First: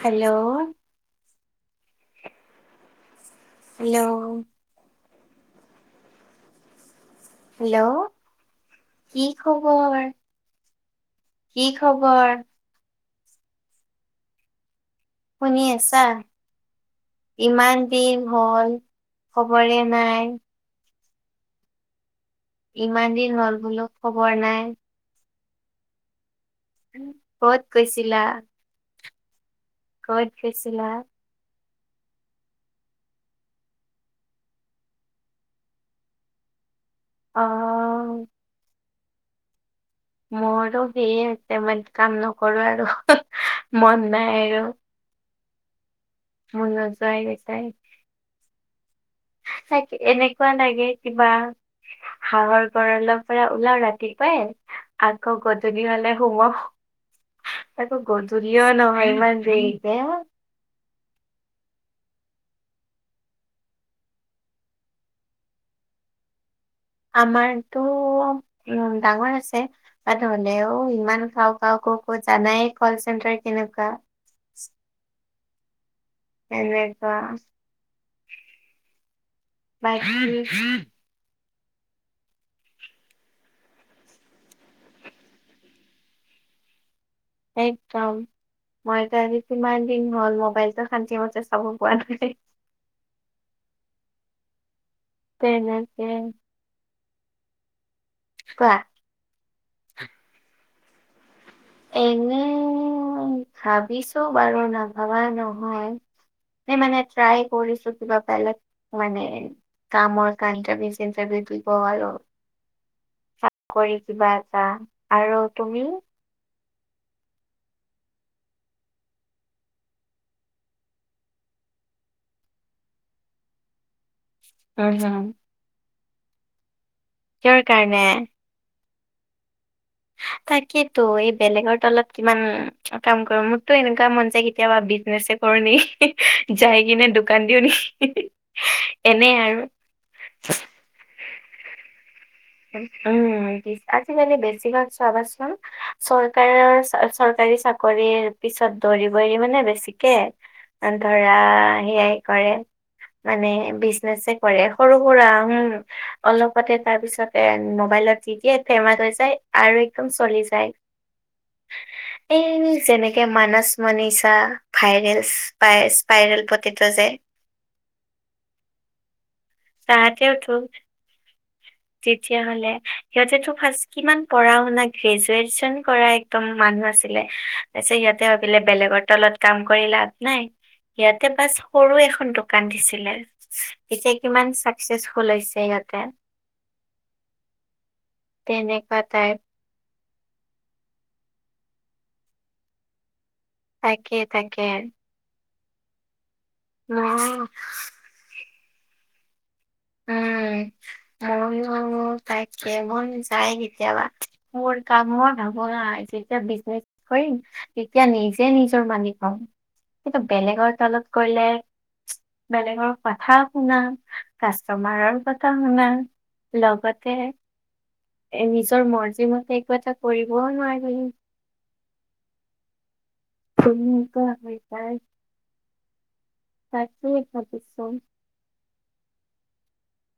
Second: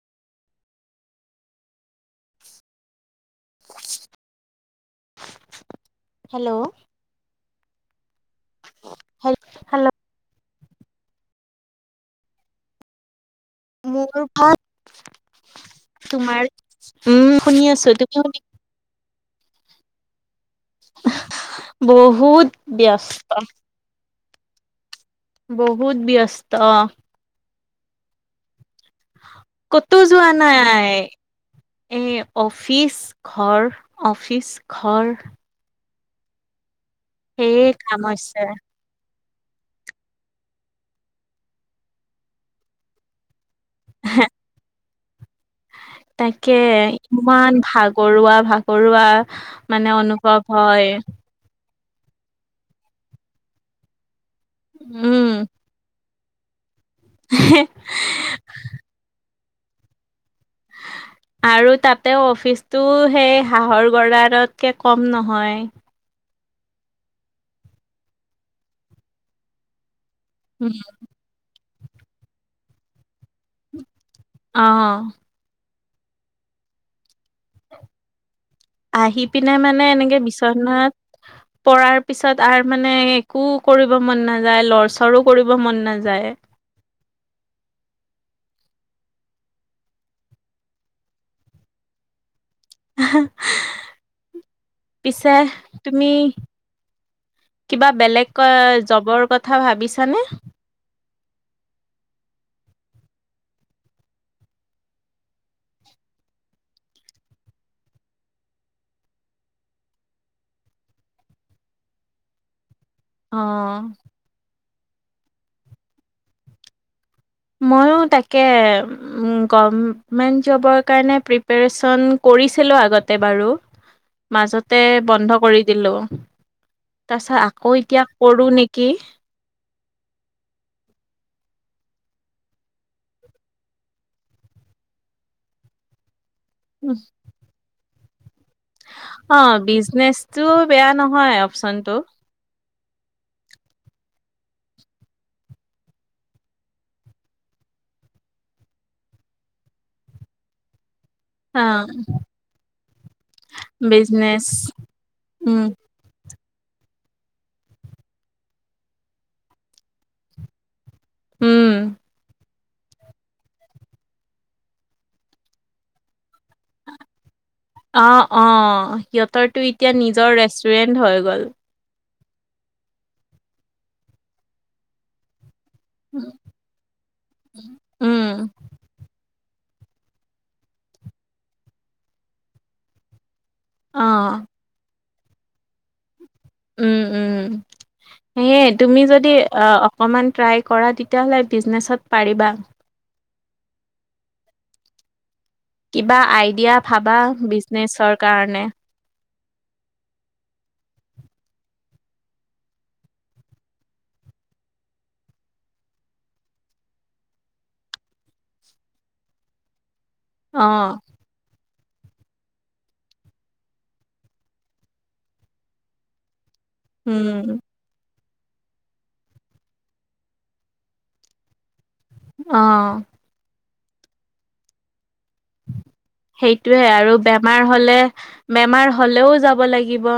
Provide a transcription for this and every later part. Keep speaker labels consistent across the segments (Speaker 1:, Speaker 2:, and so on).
Speaker 1: Hello! Hello!
Speaker 2: Hello!
Speaker 1: Hello! কি
Speaker 2: হেল
Speaker 1: খবৰ? কি খবৰ?
Speaker 2: মোৰো ভাল।
Speaker 1: শুনি আছা?
Speaker 2: উম শুনি
Speaker 1: ইমান
Speaker 2: আছো তুমি
Speaker 1: দিন
Speaker 2: শুনি
Speaker 1: হ'ল খবৰে নাই।
Speaker 2: বহুত
Speaker 1: ইমান
Speaker 2: ব্যস্ত
Speaker 1: দিন হ'ল বোলো, খবৰ নাই।
Speaker 2: বহুত ব্যস্ত
Speaker 1: ক'ত গৈছিলা?
Speaker 2: ক'তো
Speaker 1: ক'ত
Speaker 2: যোৱা
Speaker 1: গৈছিলা
Speaker 2: নাই। এ অফিচ ঘৰ, অফিচ ঘৰ
Speaker 1: অ
Speaker 2: সেয়ে কাম হৈছে।
Speaker 1: মোৰোটো সেয়ে হৈছে মানে কাম নকৰো আৰু মন নাই আৰু।
Speaker 2: তাকে,
Speaker 1: মোৰ নোযোৱাই গৈছে
Speaker 2: ইমান ভাগৰুৱা, ভাগৰুৱা মানে
Speaker 1: চাগে,
Speaker 2: অনুভৱ
Speaker 1: এনেকুৱা লাগে
Speaker 2: হয়
Speaker 1: কিবা হাঁহৰ গড়ালপৰা উলাও ৰাতি পুৱাই
Speaker 2: উম
Speaker 1: আকৌ গধূলি হ'লে সোমাও। আকৌ গধূলি দূনীয়া নহয় ইমান দেৰিকে। [unintelligible] [unintelligible]
Speaker 2: আৰু তাতে অফিচটো সেই হাঁহৰ গঁড়ালতকে কম নহয়।
Speaker 1: আমাৰটো ওম ডাঙৰ আছে। বাট হ'লেও ইমান খাওঁক। পাওঁ ক' ক' জানাই কল চেণ্টাৰ কেনেকুৱা?
Speaker 2: অঁ
Speaker 1: এনেকুৱা।
Speaker 2: আহিপিনে মানে
Speaker 1: বাকী
Speaker 2: এনেকে বিচনাত
Speaker 1: [unintelligible]
Speaker 2: পৰাৰ পিছত আৰ মানে একো কৰিব মন নাযায়। লৰচৰো কৰিব মন নাযায়।
Speaker 1: একদম। মইটো আজি কিমান দিন হ'ল, মোবাইলটোো শান্তিমতে চাব পৰা নাই।
Speaker 2: হাঁহ হাঁ--পিছে
Speaker 1: তেনেকে
Speaker 2: তুমি? কিবা বেলেগ কৰা
Speaker 1: কোৱা
Speaker 2: জবৰ কথা ভাৱিছানে?
Speaker 1: এনেই ভাবিছোঁ বাৰু নাভাবা নহয়। এ মানে ট্ৰাই কৰিছোঁ কিবা পালে মানে কামৰ কণ্টাৰভিউজ ইটাৰভিউ দিব আৰু,
Speaker 2: অ',
Speaker 1: চাকৰি কিবা এটা, আৰু তুমি-
Speaker 2: ময়ো তাকে, গভমেণ্ট জবৰ কাৰণে প্ৰিপেৰেইছন কৰিছিলোঁ আগতে বাৰু।
Speaker 1: [unintelligible]
Speaker 2: মাজতে
Speaker 1: উম, হুম।
Speaker 2: বন্ধ কৰি দিলোঁ। তাছা
Speaker 1: কিহৰ
Speaker 2: আকৌ'
Speaker 1: কাৰণে?
Speaker 2: এতিয়া কৰো নিকি। কি?
Speaker 1: তাকেইতো এই বেলেগৰ তলত কিমান কাম কৰোঁ মোৰতো এনেকুৱা মন যায় কেতিয়াবা বিজনেছে - কৰো নি যাই কিনে দোকান দিও নেকি? এনে আৰু।
Speaker 2: অ' বিজনেচ টো বেয়া নহয় অপচন টো।
Speaker 1: উম উম' বিশ্বাসি মানে বেছিভাগ চাবচোন। চৰকাৰৰ চৰকাৰী চাকৰিৰ পিছত দৌৰিব এৰি মানে বেছিকে, ধৰা,
Speaker 2: অ',
Speaker 1: সেয়াই কৰে। মানে বিজনেচে
Speaker 2: বিজনেচ
Speaker 1: কৰে‌ সৰু সুৰা উম। অলপতে তাৰ পিছতে মোবাইলত দি দিয়ে ফেমাচ হৈ যায় আৰু একদম চলি যায়।
Speaker 2: উম।
Speaker 1: এই যেনেক এতিকয়া মানচ মনিচা ভাইৰেল স্পাই স্পাইৰেল পতেতো যে
Speaker 2: অ' অ' সিহঁতৰটো এতিয়া নিজৰ ৰেষ্টুৰেন্ট হৈ গ'ল।
Speaker 1: তেতিয়া হ'লে সিহঁতেটো ফাৰ্ষ্ট কিমান পঢ়া শুনা গ্ৰেজুৱেচন- কৰা একদম মানুহ আছিলে তাপিছত
Speaker 2: উম,
Speaker 1: ইহঁতে ভাবিলে বেলেগৰ তলত কাম কৰি লাভ নাই ইয়াতে বাছ সৰু এখন দোকান দিছিলে। এতিয়া
Speaker 2: অ',
Speaker 1: কিমান চাকচেচফুল হৈছে ইহতে।
Speaker 2: উম উম' সেয়ে
Speaker 1: তেনেকুৱা
Speaker 2: তুমি
Speaker 1: টাইপ
Speaker 2: যদি- অ অকমান ট্ৰাই কৰা তেতিয়াহ'লে বিজনেছত পাৰিবা।
Speaker 1: তাকে তাকেহে।
Speaker 2: কিবা আইডিয়া ভাবা
Speaker 1: মই
Speaker 2: বিজনেছৰ কাৰণে।
Speaker 1: উম মইয়ো তাকে মন যাই কেতিয়াবা। মোৰ কাম ভাবনাই যেতিয়া বিজনেচ কৰিম তেতিয়া নিজে নিজৰ মানি পাম। কিন্তু
Speaker 2: অ'।
Speaker 1: বেলেগৰ তলত গলে বেলেগৰ কথা শুনা- কাষ্টমাৰৰ কথা শুনা লগতে
Speaker 2: উম,
Speaker 1: এ নিজৰ মৰ্জিমতে একো এটা কৰিবও নোৱাৰি।
Speaker 2: অঁ।
Speaker 1: তুমি ইটো আমি পাই।
Speaker 2: সেইটোয়ে আৰু বেমাৰ
Speaker 1: ভাবিছো
Speaker 2: হলে বেমাৰ হলেও যাব লাগিব।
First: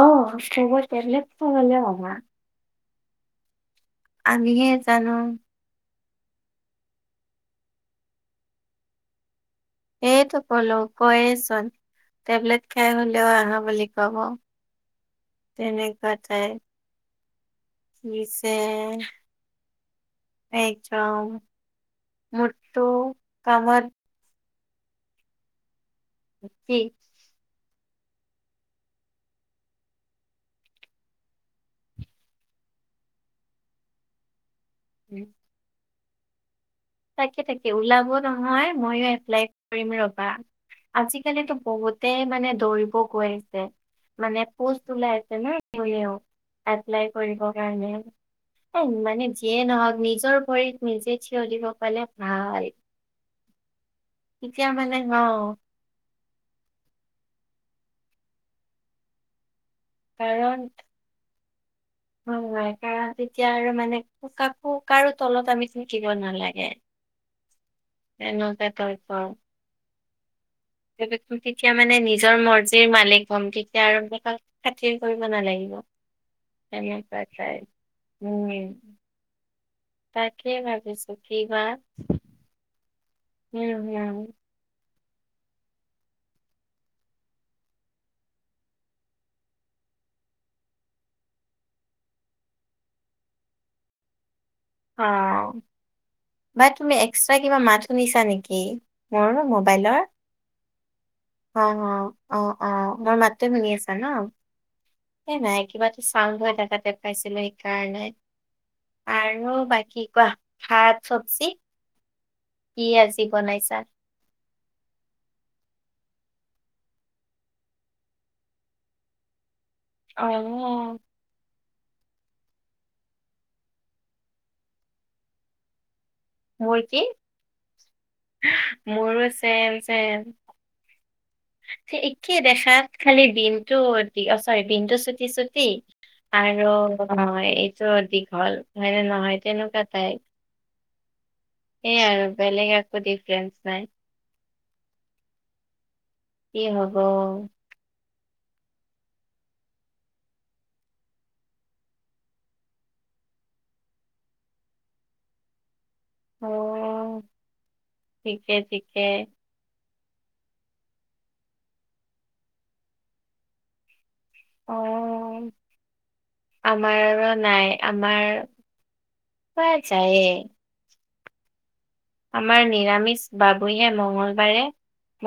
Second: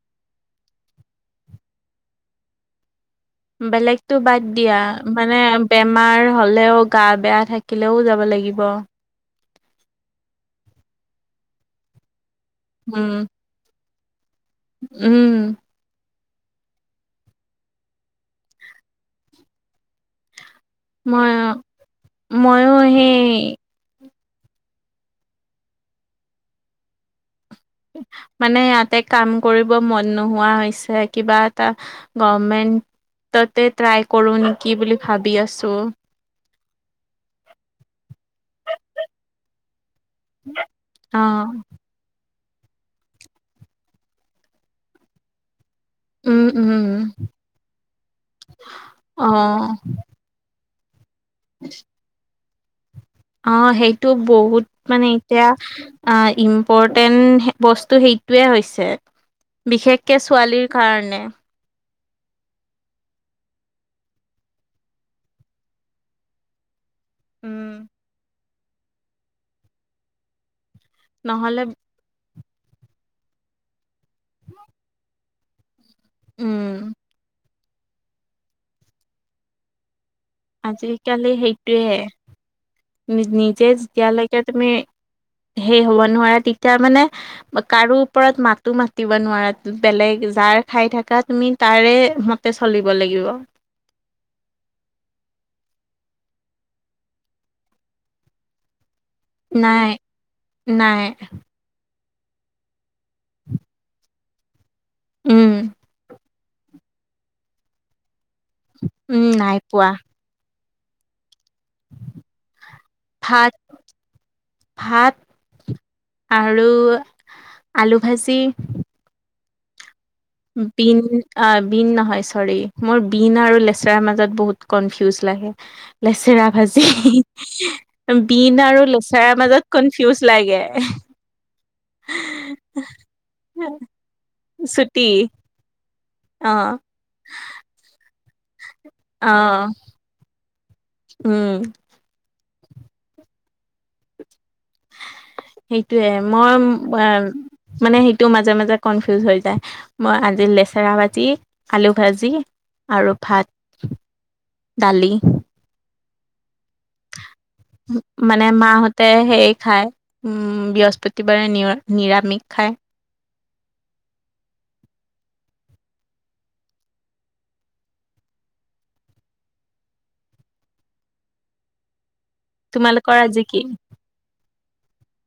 Speaker 1: অ হব তেবলেত ফমানে হমা।
Speaker 2: বেলেগতো বাদ
Speaker 1: আমিহে
Speaker 2: দিয়া
Speaker 1: জানো
Speaker 2: মানে- বেমাৰ হ'লেও গা বেয়া থাকিলেও যাব লাগিব।
Speaker 1: এইটো কলো কয়েচোন টেবলেট খাই
Speaker 2: উম,
Speaker 1: হলেও আহা বুলি কব।
Speaker 2: উম।
Speaker 1: তেনেকুৱাতে। বিছে এক যাম
Speaker 2: মই ময়ো
Speaker 1: মুঠটো
Speaker 2: সেই
Speaker 1: কামত। কি?
Speaker 2: মানে ইয়াতে কাম কৰিব মন নোহোৱা হৈছে কিবা এটা - গভমেন্টততে ট্ৰাই কৰো নেকি বুলি ভাবি আছো।
Speaker 1: তাকে তাকে ওলাব নহয় ময়ো এপ্লাই কৰিম ৰবা,
Speaker 2: অ
Speaker 1: আজিকালিটো বহুত - তে মানে দৌৰিব গৈ আহিছে, মানে পোষ্ট ওলাই আছে ন হ'লেও।
Speaker 2: উম উম
Speaker 1: এপ্লাই কৰিব কাৰণে। এ মানে
Speaker 2: অ
Speaker 1: যিয়ে নহওক নিজৰ ভৰি - নিজে ঠিয় দিব পাৰিলে ভাল।
Speaker 2: অ সেইটো বহুত
Speaker 1: তেতিয়া
Speaker 2: মানে
Speaker 1: অ
Speaker 2: এতিয়া - এই ইম্পৰ্টেণ্ট বস্তু সেইটোৱে হৈছে। বিশেষ - কে ছোৱালীৰ কাৰণে।
Speaker 1: হয় হয়। কাৰণ তেতিয়া আৰু মানে কাকো কাৰো তলত আমি থাকিব নালাগে।
Speaker 2: উম।
Speaker 1: তেনেকুৱা ত‌ই পাও আৰু
Speaker 2: নহলে
Speaker 1: তেতিয়া মানে নিজৰ মৰ্জি। নিজেই মালিক হম তেতিয়া আৰু বেলেগক খাতিৰ কৰিব নালাগিব।
Speaker 2: উম
Speaker 1: এনেকুৱা টাইপ, উম। তাকে ভাবিছো কিবা!
Speaker 2: নি নিজে
Speaker 1: উম, হুম,
Speaker 2: যেতিয়ালৈকে তুমি হেই হ'ব নোৱাৰা তেতিয়া মানে - কাৰো ওপৰত মাতো মাতিব নোৱাৰা বেলেগ যাৰ খাই থাকা তুমি - তাৰে মতে চলিব লাগিব।
Speaker 1: অ, বা তুমি এক্সট্ৰা কিবা মাত শুনিছা নেকি? মোৰো
Speaker 2: নাই
Speaker 1: মোবাইলৰ?
Speaker 2: নাই।
Speaker 1: অ অ অ অ। মোৰ মাতটো শুনি আছা ন? সেই
Speaker 2: উম
Speaker 1: নাই কিবা এটা চাউণ্ড হৈ থাকা যেন পাইছিলো সেইকাৰণে।
Speaker 2: উম
Speaker 1: আৰু
Speaker 2: নাই পোৱা
Speaker 1: বাকী কোৱা, ভাত চব্জি - কি আজি
Speaker 2: ভাত
Speaker 1: বনাইছা?
Speaker 2: ভাত আৰু আলু ভাজি।
Speaker 1: অ',
Speaker 2: বিন, অ, বিন নহয় চৰি মোৰ বিন আৰু লেচেৰা মাজত বহুত কনফিউজ লাগে। লেচেৰা
Speaker 1: মোৰ
Speaker 2: ভাজি।
Speaker 1: কি?
Speaker 2: বীন আৰু
Speaker 1: মোৰো
Speaker 2: লেচাৰাৰ
Speaker 1: চেম
Speaker 2: মাজত কনফিউজ লাগে।
Speaker 1: একেই দেখাত খালি বিনটো অ চৰি বিনটো
Speaker 2: ছুটি
Speaker 1: চুটি চুটি -
Speaker 2: অ
Speaker 1: আৰু এইটো দীঘল। হয়নে
Speaker 2: অ
Speaker 1: নহয় তেনেকুৱা টাইপ।
Speaker 2: উম
Speaker 1: সেয়ে আৰু বেলেগ একো ডিফাৰেন্ঞ্চ নাই।
Speaker 2: সেইটোয়ে মই
Speaker 1: কি হ'ব?
Speaker 2: মানে সেইটো মাজে মাজে কনফিউজ হৈ যায়। মই আজি লেচেৰা ভাজি আলু ভাজি আৰু ভাত। দালি।
Speaker 1: অ।
Speaker 2: মানে
Speaker 1: ঠিকে ঠিকে।
Speaker 2: মাহঁতে সেই খাই। বৃহস্পতিবাৰে নি নিৰামিষ খাই।
Speaker 1: অ। আমাৰো নাই, আমাৰ খোৱা যায়ে। আমাৰ
Speaker 2: তোমালোকৰ
Speaker 1: নিৰামিষ
Speaker 2: আজি
Speaker 1: বাহঃ
Speaker 2: কি
Speaker 1: বঢ়িয়া। মঙলবাৰে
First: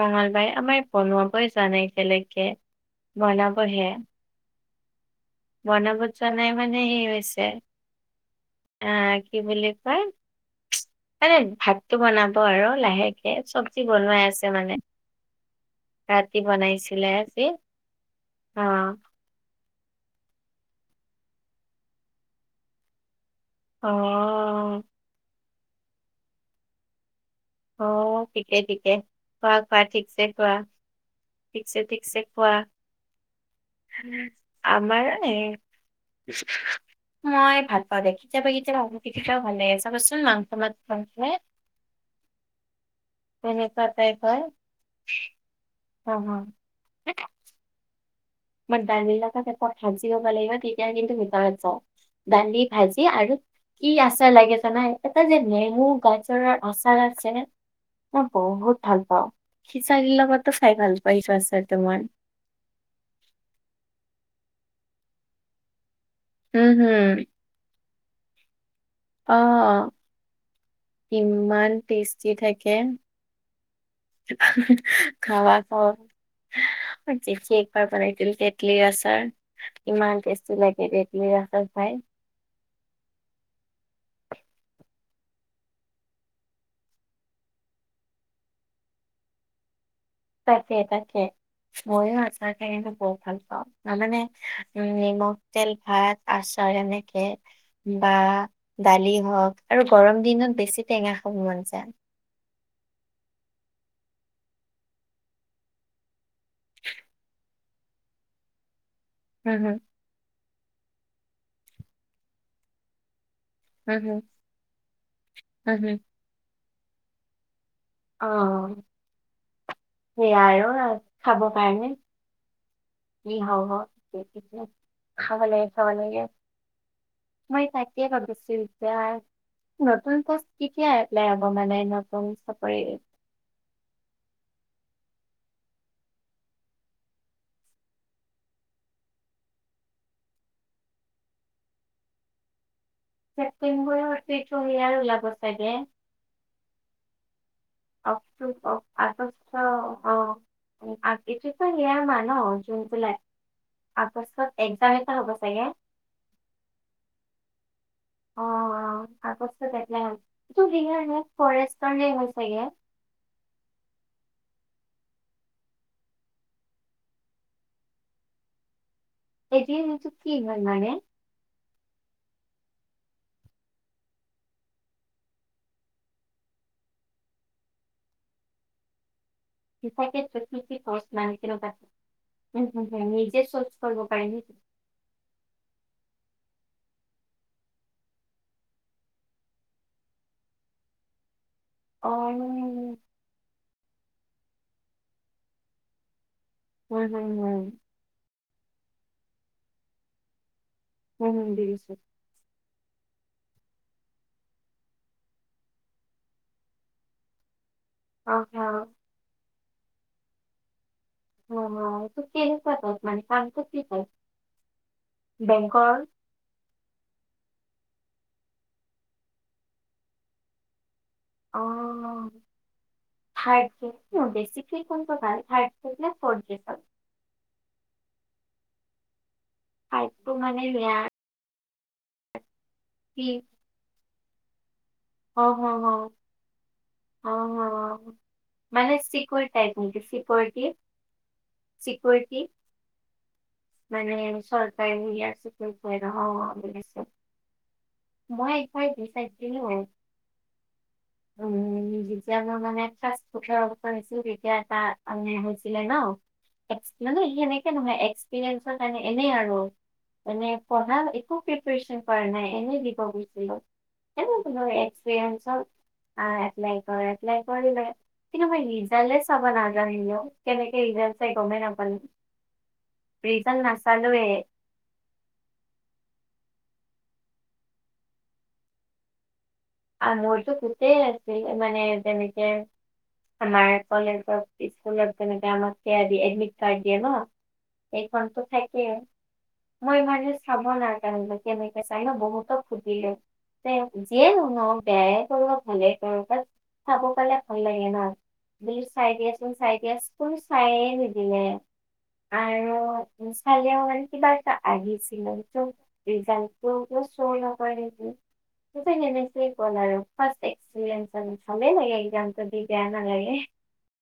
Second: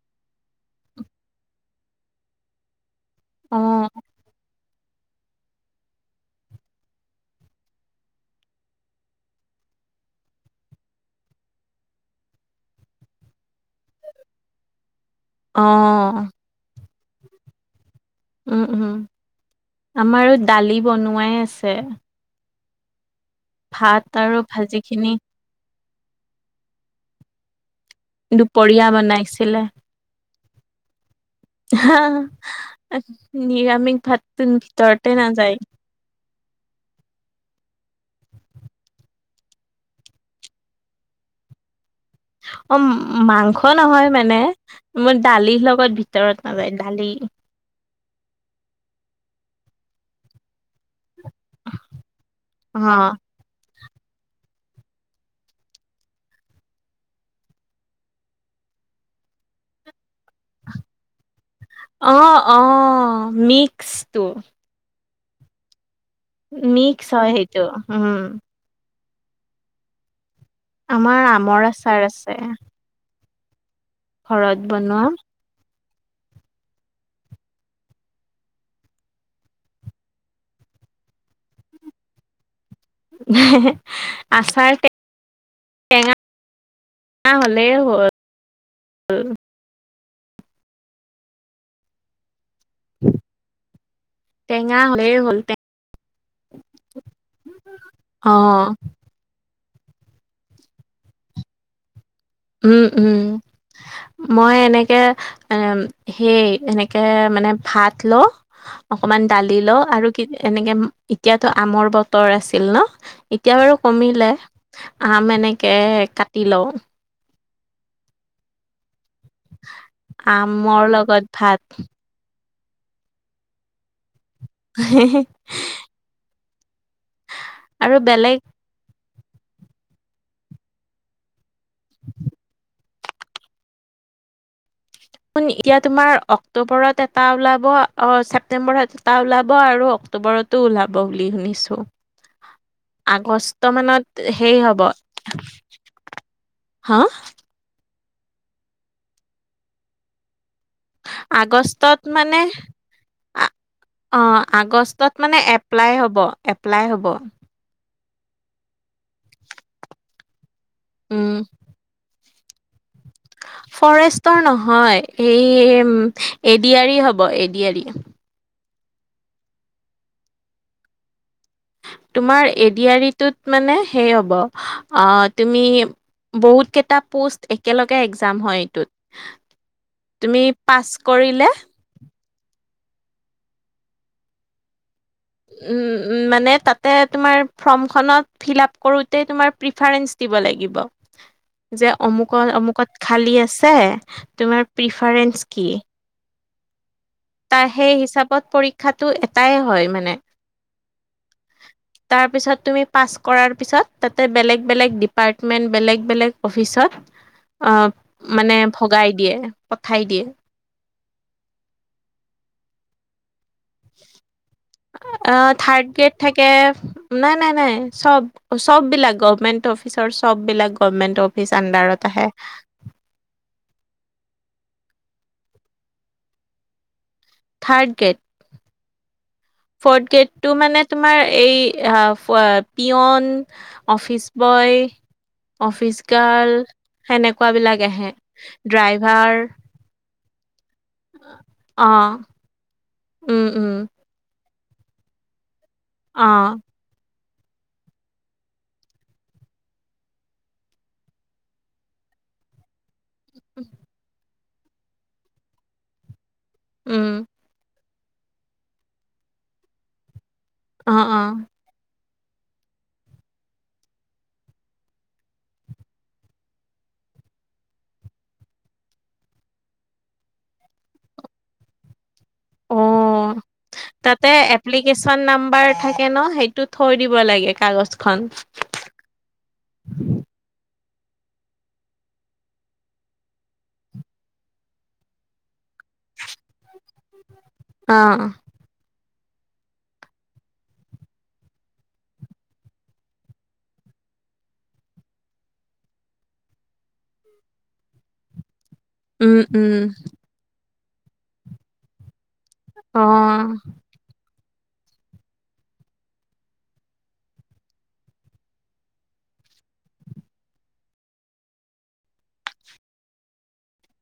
Speaker 1: মংগলবাৰে আমাৰ বনোৱাবই জানে একেলগে।
Speaker 2: অ
Speaker 1: বনাবহে বনাবত জানে মানে এই হৈছে আহ কি বুলি কয় মানে ভাতটো বনাব আৰু লাহেকে চব্জি বনাই আছে মানে
Speaker 2: অ
Speaker 1: ৰাতি বনাইছিলে আজি অ
Speaker 2: উম উম আমাৰো দালি বনোৱাই আছে
Speaker 1: অ
Speaker 2: ভাত আৰু ভাজি খিনি
Speaker 1: অ ঠিকে
Speaker 2: দুপৰীয়া
Speaker 1: ঠিকে খুওৱা
Speaker 2: বনাইছিলে
Speaker 1: খুওৱা ঠিকছে খুওৱা ঠিকছে ঠিকছে খোৱা
Speaker 2: নিৰামিষ ভাত ভিতৰতে
Speaker 1: আমাৰ এ নি [inaudible]
Speaker 2: নাযায়
Speaker 1: মই ভাল পাওঁ দে কেতিয়াবা কেতিয়া কেতিয়াও ভাল লাগে চাবচোন মাংস [inaudible]
Speaker 2: অ মাংস
Speaker 1: তেনেকুৱা
Speaker 2: নহয়
Speaker 1: টাইপ
Speaker 2: মানে
Speaker 1: হয়
Speaker 2: মোৰ দালিৰ লগত ভিতৰত
Speaker 1: অ
Speaker 2: নাযায় দালি
Speaker 1: মই দালি প্ৰথম এ সচি গব লাগিব তেতিয়া কিন্তু ভিতৰত যাও দালি
Speaker 2: অ
Speaker 1: ভাজি আৰু কি আচাৰ লাগে জানাই এটা যে নেমু গাজৰৰ আচাৰ আছে অ বহুত ভাল পাওঁ সিচাৰ লগততো চাই ভাল পাও এই আচাৰটো মই
Speaker 2: অঁ অঁ মিক্সটো
Speaker 1: উম
Speaker 2: মিষ্ট
Speaker 1: হুম
Speaker 2: হয় সেইটো উম
Speaker 1: অ
Speaker 2: আমাৰ আমৰ
Speaker 1: ইমান
Speaker 2: আচাৰ
Speaker 1: টেষ্টি
Speaker 2: আছে
Speaker 1: থাকে
Speaker 2: ঘৰত বনোৱা
Speaker 1: খাবা খাব জেঠি একবাৰ বনাইছিল তেতেলিৰ আচাৰ ইমান টেষ্টি লাগে তেতলি আচাৰ খাই
Speaker 2: আচাৰ টেঙা টেঙা হলে হল
Speaker 1: তাকে তাকে ময়ো আচাৰ খাইকিনে বহুত ভাল পাওঁ জানানে
Speaker 2: টেঙা
Speaker 1: উম
Speaker 2: হলেই
Speaker 1: নিমখ
Speaker 2: হ'ল
Speaker 1: তেল ভাত আচাৰ এনেকে বা
Speaker 2: অ
Speaker 1: দালি হওক আৰু গৰম দিনত বেছি টেঙা খব মন যায়
Speaker 2: উম উম মই এনেকে এ হেই এনেকে মানে ভাত লও অকমান দালি
Speaker 1: হুম হুম
Speaker 2: লও আৰু কি এনেকে এতিয়াতো আমৰ বতৰ আছিল ন এতিয়া বাৰু
Speaker 1: হুম হুম
Speaker 2: কমিলে আম এনেকে
Speaker 1: হুম হুম
Speaker 2: কাটি লওঁ
Speaker 1: অ সেয়া আৰু
Speaker 2: আমৰ লগত
Speaker 1: খাব কাৰণে
Speaker 2: ভাত
Speaker 1: কি হব দে খাব লাগে খাব লাগে মই
Speaker 2: আৰু
Speaker 1: তাকে
Speaker 2: বেলেগ
Speaker 1: ভাবিছো এতিয়া নতুন [inaudible] কেতিয়া এপ্লাই হব মানে নতুন চাকৰি
Speaker 2: শুন এতিয়া তোমাৰ অক্টোবৰত এটা ওলাব অ ছেপটেম্বৰত এটা ওলাব আৰু অক্টোবৰত তো ওলাব বুলি শুনিছোঁ
Speaker 1: [unintelligible]
Speaker 2: হেৰি হব
Speaker 1: ছেপ্টেম্বৰ [inaudible] ওলাব চাগে
Speaker 2: হা
Speaker 1: অক্টোবৰ আগষ্ট অ আতি [unintelligible] নিয়া
Speaker 2: আগষ্টত মানে
Speaker 1: মানুহ জুন জুলাই
Speaker 2: আ- অ
Speaker 1: আগষ্টত একজাম এটা
Speaker 2: আগষ্টত
Speaker 1: হ'ব
Speaker 2: মানে
Speaker 1: চাগে
Speaker 2: এপ্লাই হ'ব এপ্লাই হ'ব
Speaker 1: অ অ আগষ্টত এপ্লাই হয়,
Speaker 2: উম
Speaker 1: [inaudible] ফৰেষ্টৰ হে হয় চাগে?
Speaker 2: ফৰেষ্টৰ নহয় এই এডিয়াৰী হ'ব এডিয়াৰী।
Speaker 1: এডিয়াৰীটো কি হয় মানে?
Speaker 2: তোমাৰ এডিয়াৰিটোত মানে সেই হ'ব আহ তুমি বহুত কেইটা পোষ্ট একেলগে একজাম হয় এইটোত।
Speaker 1: [inaudible] নিজে
Speaker 2: তুমি
Speaker 1: চৰ্চ
Speaker 2: পাছ কৰিলে
Speaker 1: কৰিব পাৰি নে
Speaker 2: উম উম্ মানে তাতে তোমাৰ ফৰ্মখনত ফিল আপ কৰোঁতে তোমাৰ প্ৰিফাৰেন্ঞ্চ দিব লাগিব।
Speaker 1: [inaudible]
Speaker 2: যে
Speaker 1: হম
Speaker 2: অমুকত অমুকত খালী আছে তোমাৰ প্ৰিফাৰেন্ঞ্চ কি।
Speaker 1: হম্ হম্ হম্।
Speaker 2: তাৰ সেই হিচাপত পৰীক্ষাটো এটাই হয় মানে।
Speaker 1: উম [inaudible]
Speaker 2: তাৰপিছত তুমি পাছ কৰাৰ পিছত তাতে বেলেগ বেলেগ ডিপাৰ্টমেণ্ট বেলেগ বেলেগ অফিচত অ
Speaker 1: অ
Speaker 2: মানে ভগাই দিয়ে পঠাই দিয়ে।
Speaker 1: অ এইটো কেনেকুৱা ধৰণৰ কামটো? কি টাইপ
Speaker 2: অহ থাৰ্ড
Speaker 1: বেংকৰ
Speaker 2: গ্ৰেড থাকে নাই নাই নাই চব চব বিলাক গভমেন্ট অফিচৰ চব বিলাক গভমেন্টৰ। পিচ আণ্ডাৰত
Speaker 1: অ
Speaker 2: আহে।
Speaker 1: থাৰ্ড গ্ৰেড ন? বেচিকে কোনটো ভাল থাৰ্ড গ্ৰেড নে ফৌৰ্থ গ্ৰেডৰ?
Speaker 2: Third grade. ফৌৰ্থ
Speaker 1: থাৰ্ডটো
Speaker 2: গ্ৰেডটো মানে
Speaker 1: সেয়া
Speaker 2: তোমাৰ এই আ অ পিয়ন,
Speaker 1: কি
Speaker 2: অফিচ বয়
Speaker 1: অ হ হ
Speaker 2: অফিচ গাৰ্ল
Speaker 1: অ
Speaker 2: সেনেকুৱা
Speaker 1: হ
Speaker 2: বিলাক আহে, ড্ৰাইভাৰ
Speaker 1: ছিকৰিটী
Speaker 2: অ',
Speaker 1: চিকৰিটি
Speaker 2: উম, উম,
Speaker 1: মানে [inaudible] [inaudible]
Speaker 2: অ',
Speaker 1: মই একবাৰ দি চাইছিলো হয় উম। যেতিয়া মোৰ মানে ফাৰ্ষট ওঠৰ বছৰ হৈছিল তেতিয়া তাত মে হৈছিলে ন। এক্সপি
Speaker 2: উম,
Speaker 1: মানে সেনেকে নহয় এক্সপিৰিয়েঞ্চৰ কাৰণে এনেই আৰু মানে
Speaker 2: অ',
Speaker 1: পঢ়া
Speaker 2: অ',
Speaker 1: একোকে প্ৰিপেৰেচন কৰা নাই এনেই দিব গৈছিলো, এনেই ধৰ এক্সপিৰিয়েঞ্চৰ আ বেংকৰ এপ্লাই কৰিলে কিন্তু মই হিজালে চাব নাজানিলো, কেনেকে হিজাল চাই গমেই নাপালো।
Speaker 2: অ',
Speaker 1: ৰিজাল নাচালোৱে।
Speaker 2: তাতে এপ্লিকেচন নাম্বাৰ থাকে ন, সেইটো থৈ দিব লাগে কাগজখন।
Speaker 1: আ মোৰতো গোটই আছিল মানে যেনেকে আমাৰ কলেজৰ স্কুলৰ তেনেকে আমাক সেইয়া দিয়ে এডমিট কাৰ্ড দিয়ে ন
Speaker 2: অ',
Speaker 1: এইখনতো থাকে। মই মানে চাব নাজানিলো, কেনেকে চাই ন বহুতক সুধিলোঁ তে যিয়েনো ন বেয়াই কৰোঁ ভালেই কৰোঁ বাত চাব পালে ভাল লাগে ন। চাই
Speaker 2: উম,
Speaker 1: দিয়াচোন
Speaker 2: উম,
Speaker 1: চাই দিয়া, কোনো চাইয়ে নিদিলে আৰু আৰু
Speaker 2: অ',
Speaker 1: নেচালেও মানে কিবা এটা আহিছিলে কিন্তু ৰিজাল্টো চৌ নকৰে, সেনেকে কি ক'ম আৰু ফাৰ্ষ্ট এক্সপৰিয়েন্ঞ্চ পালোঁ, ভালেই লাগে এক্সামটো দি বেয়া নালাগে।